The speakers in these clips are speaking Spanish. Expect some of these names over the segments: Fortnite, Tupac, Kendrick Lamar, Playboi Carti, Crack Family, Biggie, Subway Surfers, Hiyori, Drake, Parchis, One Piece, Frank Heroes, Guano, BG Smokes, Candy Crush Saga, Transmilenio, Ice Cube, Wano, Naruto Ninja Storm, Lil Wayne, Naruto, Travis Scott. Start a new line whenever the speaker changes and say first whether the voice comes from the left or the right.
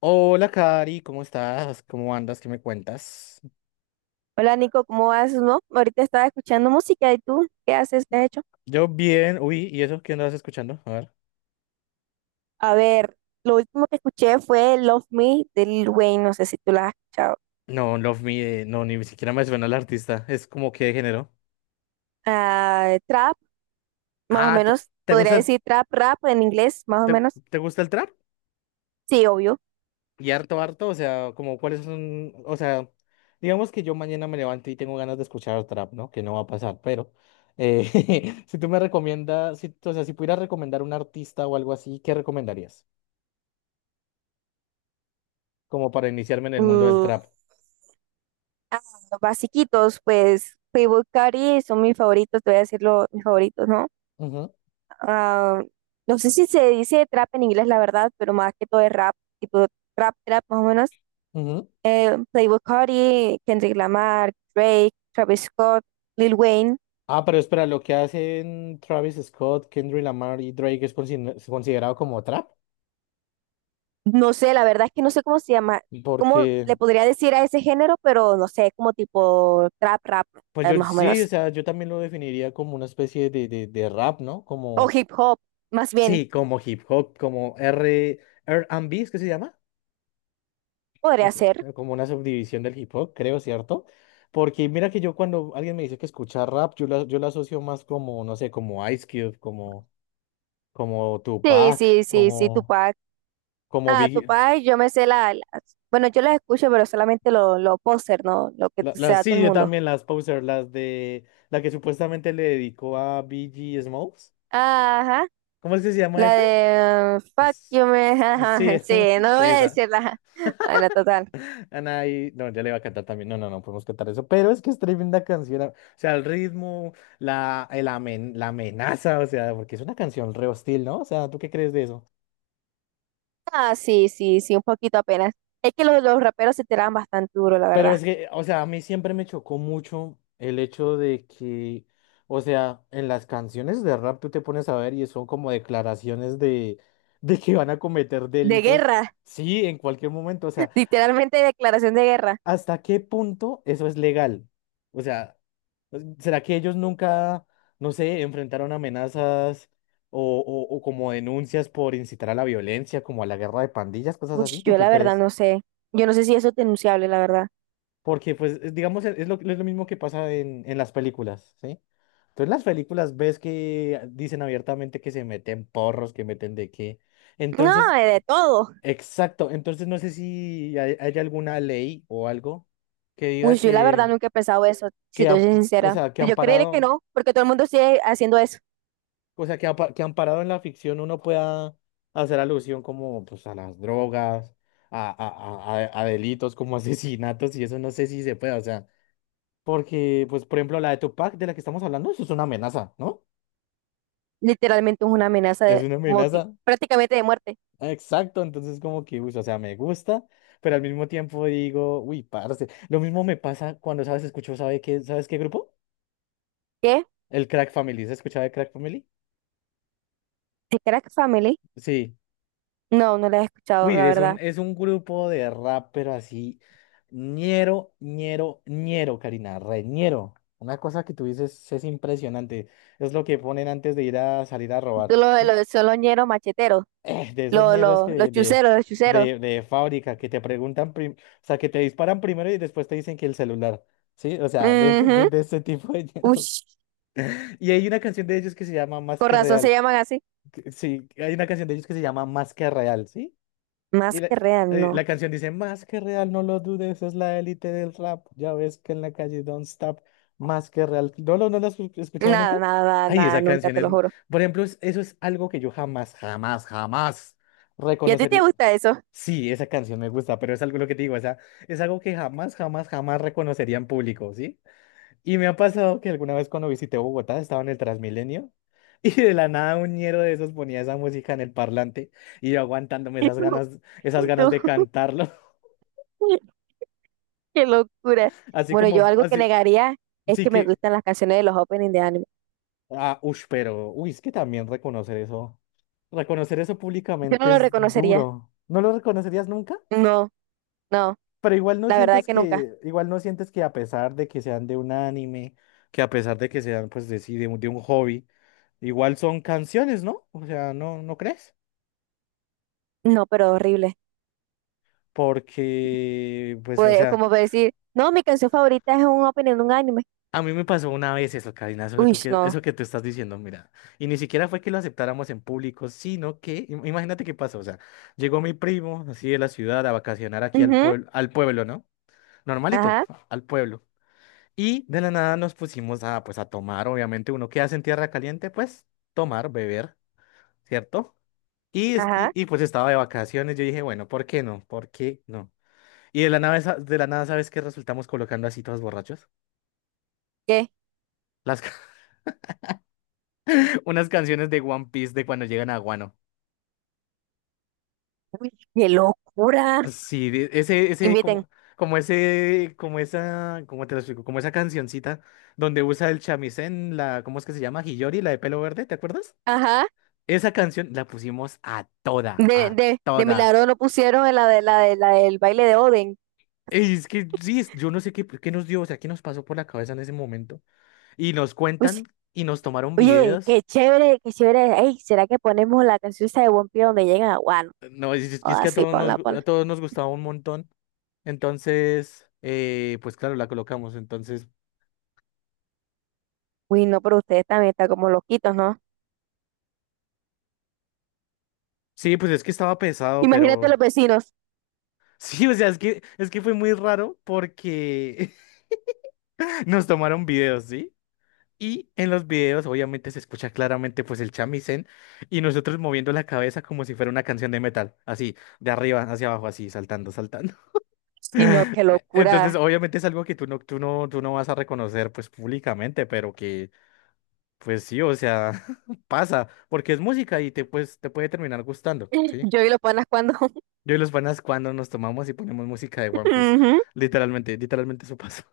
left: Hola, Cari, ¿cómo estás? ¿Cómo andas? ¿Qué me cuentas?
right: Hola Nico, ¿cómo vas? ¿No? Ahorita estaba escuchando música, y tú, ¿qué haces? ¿Qué has hecho?
left: Yo bien, uy, ¿y eso qué andabas escuchando? A ver.
right: A ver, lo último que escuché fue Love Me de Lil Wayne, no sé si tú la has escuchado.
left: No, Love Me, no, ni siquiera me suena el artista. Es como que de género.
right: Ah, trap, más o
left: Ah,
right: menos,
left: ¿te
right: podría
left: gusta el,
right: decir trap, rap en inglés, más o
left: te,
right: menos.
left: te gusta el trap?
right: Sí, obvio.
left: Y harto, harto, o sea, como cuáles son, o sea, digamos que yo mañana me levanto y tengo ganas de escuchar trap, ¿no? Que no va a pasar, pero si tú me recomiendas, si, o sea, si pudieras recomendar un artista o algo así, ¿qué recomendarías? Como para iniciarme en el mundo del
right: Mm,
left: trap.
right: ah, los basiquitos, pues Playboi Carti son mis favoritos, te voy a decir los mis favoritos, ¿no?
left: Ujú,
right: Ah, no sé si se dice trap en inglés, la verdad, pero más que todo es rap, tipo rap, trap, más o menos.
left: ujú.
right: Playboi Carti, Kendrick Lamar, Drake, Travis Scott, Lil Wayne.
left: Ah, pero espera, lo que hacen Travis Scott, Kendrick Lamar y Drake es es considerado como trap,
right: No sé, la verdad es que no sé cómo se llama, cómo
left: porque,
right: le podría decir a ese género, pero no sé, como tipo trap, rap,
left: pues yo
right: más o
left: sí, o
right: menos.
left: sea, yo también lo definiría como una especie de rap, ¿no?
right: O
left: Como,
right: hip hop, más bien,
left: sí, como hip hop, como R&B. ¿Es que se llama?
right: podría
left: Es
right: ser.
left: como una subdivisión del hip hop, creo, ¿cierto? Porque mira que yo cuando alguien me dice que escucha rap, yo la asocio más como, no sé, como Ice Cube, como
right: Sí, sí,
left: Tupac,
right: sí, sí,
left: como,
right: Tupac.
left: como
right: Ah,
left: Biggie.
right: Tupac, yo me sé la, bueno, yo las escucho, pero solamente lo póster, ¿no? Lo que se
left: Las,
right: da todo
left: sí,
right: el
left: yo
right: mundo.
left: también las poser, las de la que supuestamente le dedicó a BG Smokes.
right: Ajá,
left: ¿Cómo es que se llama
right: la
left: esa?
right: de Fuck
left: Es-
right: You Man.
left: Sí,
right: Ajá, sí, no
left: sí,
right: voy a
left: esa.
right: decirla. Bueno, total.
left: No, ya le iba a cantar también. No, no, no podemos cantar eso. Pero es que es tremenda canción. O sea, el ritmo, la amenaza, o sea, porque es una canción re hostil, ¿no? O sea, ¿tú qué crees de eso?
right: Ah, sí, sí, sí, un poquito apenas. Es que los raperos se tiraban bastante duro, la
left: Pero
right: verdad.
left: es que, o sea, a mí siempre me chocó mucho el hecho de que, o sea, en las canciones de rap tú te pones a ver y son como declaraciones de, de que van a cometer
right: De
left: delitos.
right: guerra,
left: Sí, en cualquier momento. O sea,
right: literalmente declaración de guerra.
left: ¿hasta qué punto eso es legal? O sea, pues, ¿será que ellos nunca, no sé, enfrentaron amenazas o como denuncias por incitar a la violencia, como a la guerra de pandillas, cosas
right: Uy,
left: así? ¿Tú
right: yo
left: qué
right: la verdad
left: crees?
right: no sé. Yo no sé si eso es denunciable, la verdad.
left: Porque, pues, digamos, es lo mismo que pasa en las películas, ¿sí? Entonces, en las películas ves que dicen abiertamente que se meten porros, que meten de qué.
right: No,
left: Entonces,
right: de todo.
left: exacto. Entonces, no sé si hay alguna ley o algo que
right: Uy,
left: diga
right: yo la
left: que,
right: verdad nunca he pensado eso, si
left: que
right: te
left: am-
right: soy
left: o
right: sincera.
left: sea, que,
right: Yo creeré que
left: amparado,
right: no, porque todo el mundo sigue haciendo eso.
left: o sea, que amparado en la ficción uno pueda hacer alusión como, pues, a las drogas, a delitos como asesinatos, y eso no sé si se puede, o sea. Porque, pues, por ejemplo, la de Tupac de la que estamos hablando, eso es una amenaza, ¿no?
right: Literalmente es una amenaza
left: Es
right: de
left: una amenaza.
right: prácticamente de muerte.
left: Ah, exacto, entonces como que, uy, o sea, me gusta, pero al mismo tiempo digo, uy, parce. Lo mismo me pasa cuando, ¿sabes? Escucho, ¿sabes qué grupo?
right: ¿Qué?
left: El Crack Family. ¿Se escuchaba de Crack Family?
right: ¿De Crack Family?
left: Sí.
right: No, no la he escuchado,
left: Uy,
right: la
left: es un,
right: verdad.
left: es un grupo de rap, pero así, ñero, ñero, ñero, Karina, re ñero. Una cosa que tú dices es impresionante, es lo que ponen antes de ir a salir a robar,
right: Son
left: ¿sí?
right: los, son los ñeros macheteros,
left: De esas mierdas que
right: los
left: de,
right: chuceros, los chuceros.
left: de, de fábrica que te preguntan, o sea, que te disparan primero y después te dicen que el celular, ¿sí? O sea, de, ese- de,
right: Ujú.
left: de ese tipo de
right: Uy,
left: mierdas. Y hay una canción de ellos que se llama Más
right: con
left: que
right: razón se
left: Real.
right: llaman así.
left: Sí, hay una canción de ellos que se llama Más que Real, ¿sí? Y
right: Más
left: la,
right: que real,
left: eh,
right: no.
left: la canción dice, Más que Real, no lo dudes, es la élite del rap. Ya ves que en la calle don't stop, Más que Real. ¿No, lo no la has escuchado nunca?
right: Nada, nada, nada,
left: Ay,
right: nada,
left: esa
right: nunca
left: canción
right: te
left: es,
right: lo juro.
left: por ejemplo, eso es algo que yo jamás, jamás, jamás
right: ¿Y a ti te
left: reconocería.
right: gusta eso?
left: Sí, esa canción me gusta, pero es algo lo que te digo, o sea, es algo que jamás, jamás, jamás reconocería en público, ¿sí? Y me ha pasado que alguna vez cuando visité Bogotá estaba en el Transmilenio y de la nada un ñero de esos ponía esa música en el parlante y yo aguantándome
right: ¿Y tú?
left: esas
right: ¿Y
left: ganas
right: tú?
left: de cantarlo,
right: Qué locura.
left: así
right: Bueno, yo
left: como,
right: algo que
left: así,
right: negaría es
left: sí
right: que me
left: que,
right: gustan las canciones de los openings de anime.
left: ah, ush, pero, uy, es que también reconocer eso
right: Yo no
left: públicamente
right: lo
left: es
right: reconocería.
left: duro. ¿No lo reconocerías nunca?
right: No, no,
left: Pero igual no
right: la verdad
left: sientes
right: que nunca.
left: que, igual no sientes que a pesar de que sean de un anime, que a pesar de que sean, pues, sí, de un hobby, igual son canciones, ¿no? O sea, ¿no, no crees?
right: No, pero horrible.
left: Porque, pues, o sea,
right: Como para decir, no, mi canción favorita es un opening de un anime.
left: a mí me pasó una vez eso, Karina, eso que
right: Uy,
left: tú, que,
right: no.
left: eso que tú estás diciendo, mira. Y ni siquiera fue que lo aceptáramos en público, sino que, imagínate qué pasó, o sea, llegó mi primo, así de la ciudad, a vacacionar aquí
right: Ujú.
left: al pueblo, ¿no? Normalito,
right: Ajá,
left: al pueblo. Y de la nada nos pusimos a, pues, a tomar, obviamente, uno que hace en tierra caliente, pues, tomar, beber, ¿cierto? Y, es- y,
right: ajá.
left: y, pues estaba de vacaciones, yo dije, bueno, ¿por qué no? ¿Por qué no? Y de la nada, de la nada, ¿sabes qué resultamos colocando así todos borrachos?
right: ¿Qué?
left: Las, ca- Unas canciones de One Piece de cuando llegan a Guano.
right: Uy, qué locura.
left: Sí, ese,
right: Inviten.
left: como, como esa, ¿cómo te lo explico? Como esa cancioncita donde usa el chamisén, ¿cómo es que se llama? Hiyori, la de pelo verde, ¿te acuerdas?
right: Ajá.
left: Esa canción la pusimos a toda, a
right: De
left: toda.
right: milagro no pusieron en la de la de la del baile de Oden.
left: Y es que sí, yo no sé qué, pues, qué nos dio, o sea, qué nos pasó por la cabeza en ese momento. Y nos
right: Uy, sí.
left: cuentan y nos tomaron
right: Oye, qué
left: videos.
right: chévere, qué chévere. Ey, ¿será que ponemos la canción esa de One Piece donde llegan a Wano?
left: No, y es
right: Ah,
left: que a
right: sí,
left: todos nos,
right: ponla,
left: gu- a
right: ponla.
left: todos nos gustaba un montón. Entonces, pues claro, la colocamos. Entonces,
right: Uy, no, pero ustedes también están como loquitos, ¿no?
left: sí, pues es que estaba pesado,
right: Imagínate
left: pero
right: los vecinos.
left: sí, o sea, es que fue muy raro porque nos tomaron videos, ¿sí? Y en los videos obviamente se escucha claramente pues el chamisén y nosotros moviendo la cabeza como si fuera una canción de metal, así, de arriba hacia abajo, así, saltando, saltando.
right: Sino qué
left: Entonces
right: locura.
left: obviamente es algo que tú no vas a reconocer pues públicamente, pero que pues sí, o sea, pasa, porque es música y pues, te puede terminar gustando, ¿sí?
right: Yo y los panas cuando.
left: Yo y los panas cuando nos tomamos y ponemos música de One Piece,
right: Ujú.
left: literalmente, literalmente eso pasa.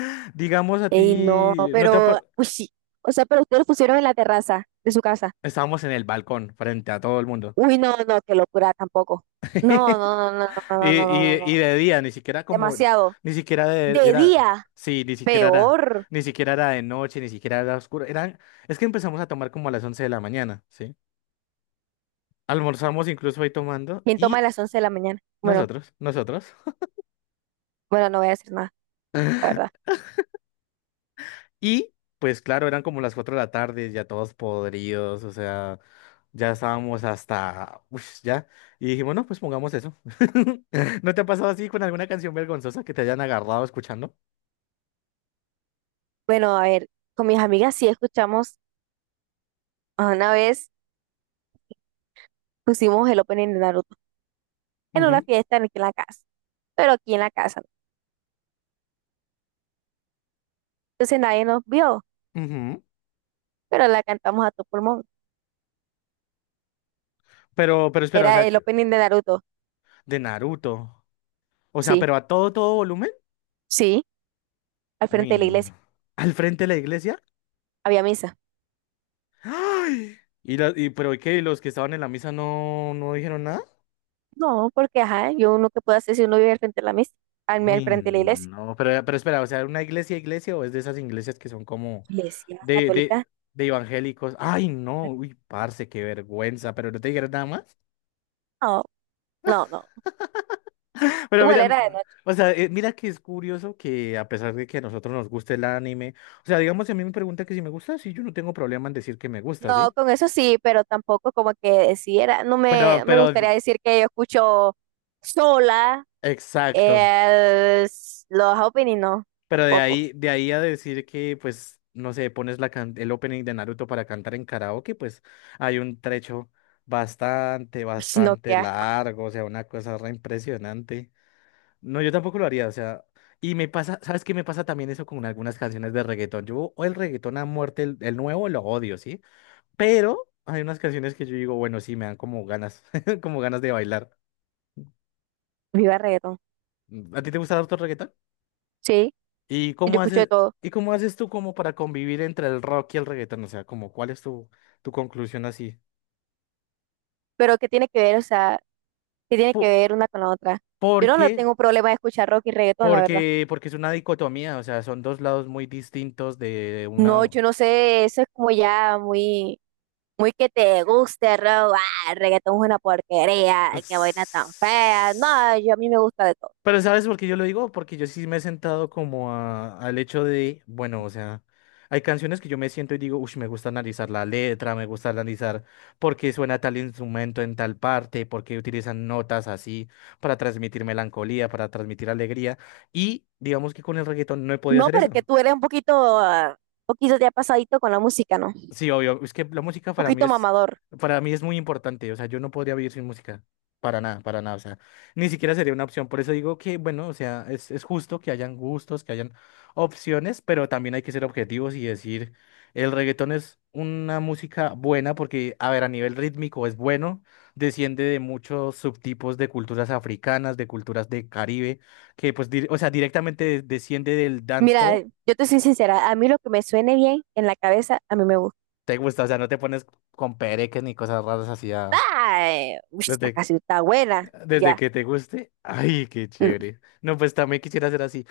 left: Digamos a
right: Ey, no,
left: ti, no te... ha
right: pero, uy, sí. O sea, pero ustedes lo pusieron en la terraza de su casa.
left: Estábamos en el balcón frente a todo el mundo.
right: Uy, no, no, qué locura tampoco. No, no, no, no, no,
left: Y,
right: no, no, no, no,
left: y, y
right: no.
left: de día, ni siquiera como,
right: Demasiado.
left: ni siquiera
right: De
left: era,
right: día.
left: sí, ni siquiera era,
right: Peor.
left: ni siquiera era de noche, ni siquiera era oscuro. Es que empezamos a tomar como a las 11 de la mañana, ¿sí? Almorzamos incluso ahí tomando
right: ¿Quién toma a
left: y
right: las 11 de la mañana? Bueno,
left: nosotros, nosotros.
right: bueno, no voy a decir nada, la verdad.
left: Y pues claro, eran como las 4 de la tarde, ya todos podridos, o sea, ya estábamos hasta, uff, ya. Y dijimos, no, pues pongamos eso. ¿No te ha pasado así con alguna canción vergonzosa que te hayan agarrado escuchando?
right: Bueno, a ver, con mis amigas sí escuchamos, a una vez pusimos el opening de Naruto en una
left: Ujú,
right: fiesta en aquí en la casa, pero aquí en la casa. ¿No? Entonces nadie nos vio,
left: ujú.
right: pero la cantamos a tu pulmón.
left: Pero espera, o
right: Era
left: sea,
right: el opening de Naruto,
left: de Naruto. O sea,
right: sí,
left: pero a todo, todo volumen.
right: sí, al
left: Uy,
right: frente de la iglesia.
left: no. ¿Al frente de la iglesia?
right: Había misa.
left: ¡Ay! ¿Y pero qué, ¿y los que estaban en la misa no, no dijeron nada?
right: No, porque ajá, yo uno que puedo hacer si uno vive al frente de la misa, al, al
left: Uy,
right: frente de la iglesia.
left: no, pero espera, o sea, ¿una iglesia, iglesia o es de esas iglesias que son como
right: Iglesia
left: de, de,
right: católica.
left: de evangélicos? Ay, no, uy, parce, qué vergüenza, pero no te dijeron nada más.
right: No, no, no.
left: Pero mira,
right: Igual era de noche.
left: o sea, mira que es curioso que a pesar de que a nosotros nos guste el anime, o sea, digamos, si a mí me pregunta que si me gusta, sí, yo no tengo problema en decir que me gusta,
right: No,
left: ¿sí?
right: con eso sí, pero tampoco como que decidiera, no
left: Pero,
right: me, me
left: pero
right: gustaría decir que yo escucho sola
left: Exacto.
right: los opening, no,
left: Pero
right: tampoco,
left: de ahí a decir que, pues, no sé, pones el opening de Naruto para cantar en karaoke, pues hay un trecho bastante,
right: sino que
left: bastante
right: asco,
left: largo, o sea, una cosa re impresionante. No, yo tampoco lo haría, o sea, y me pasa, ¿sabes qué me pasa también eso con algunas canciones de reggaetón? Yo o el reggaetón a muerte, el nuevo lo odio, ¿sí? Pero hay unas canciones que yo digo, bueno, sí, me dan como ganas, como ganas de bailar.
right: viva reggaetón,
left: ¿A ti te gusta harto el reggaetón?
right: sí,
left: ¿Y
right: yo
left: cómo
right: escucho de
left: haces,
right: todo,
left: y cómo haces tú como para convivir entre el rock y el reggaetón? O sea, como, ¿cuál es tu conclusión así?
right: pero ¿qué tiene que ver, o sea, qué tiene que
left: Po-
right: ver una con la otra? Yo no lo
left: porque,
right: tengo problema de escuchar rock y reggaetón, la verdad,
left: porque es una dicotomía, o sea, son dos lados muy distintos de una...
right: no, yo no sé, eso es como ya muy, muy que te guste, rock, ah, el reggaetón es una porquería, que vaina tan fea, no, yo a mí me gusta de todo.
left: Pero ¿sabes por qué yo lo digo? Porque yo sí me he sentado como al hecho de, bueno, o sea, hay canciones que yo me siento y digo, uff, me gusta analizar la letra, me gusta analizar por qué suena tal instrumento en tal parte, por qué utilizan notas así para transmitir melancolía, para transmitir alegría. Y digamos que con el reggaetón no he podido
right: No,
left: hacer
right: pero
left: eso.
right: que tú eres un poquito, poquito ya pasadito con la música, ¿no? Un
left: Sí, obvio. Es que la música para mí
right: poquito
left: es,
right: mamador.
left: para mí es muy importante. O sea, yo no podría vivir sin música. Para nada, para nada. O sea, ni siquiera sería una opción. Por eso digo que, bueno, o sea, es justo que hayan gustos, que hayan opciones, pero también hay que ser objetivos y decir, el reggaetón es una música buena porque, a ver, a nivel rítmico es bueno, desciende de muchos subtipos de culturas africanas, de culturas de Caribe, que pues, o sea, directamente desciende del
right: Mira,
left: dancehall.
right: yo te soy sincera, a mí lo que me suene bien en la cabeza, a mí me gusta.
left: Te gusta, o sea, no te pones con pereques ni cosas raras así.
right: Ay, uy, esta
left: Desde, que-
right: canción está buena,
left: desde
right: ya.
left: que te guste. Ay, qué
right: Mm.
left: chévere. No, pues también quisiera ser así.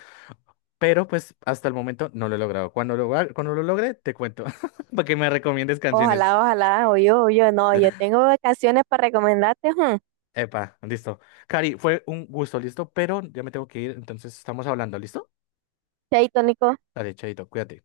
left: Pero pues hasta el momento no lo he logrado. Cuando lo logre, te cuento. Para que me recomiendes canciones.
right: Ojalá, ojalá, no, yo tengo canciones para recomendarte, hmm.
left: Epa, listo. Cari, fue un gusto, listo. Pero ya me tengo que ir. Entonces estamos hablando, ¿listo?
right: Chaito, Nico.
left: Dale, chaito, cuídate.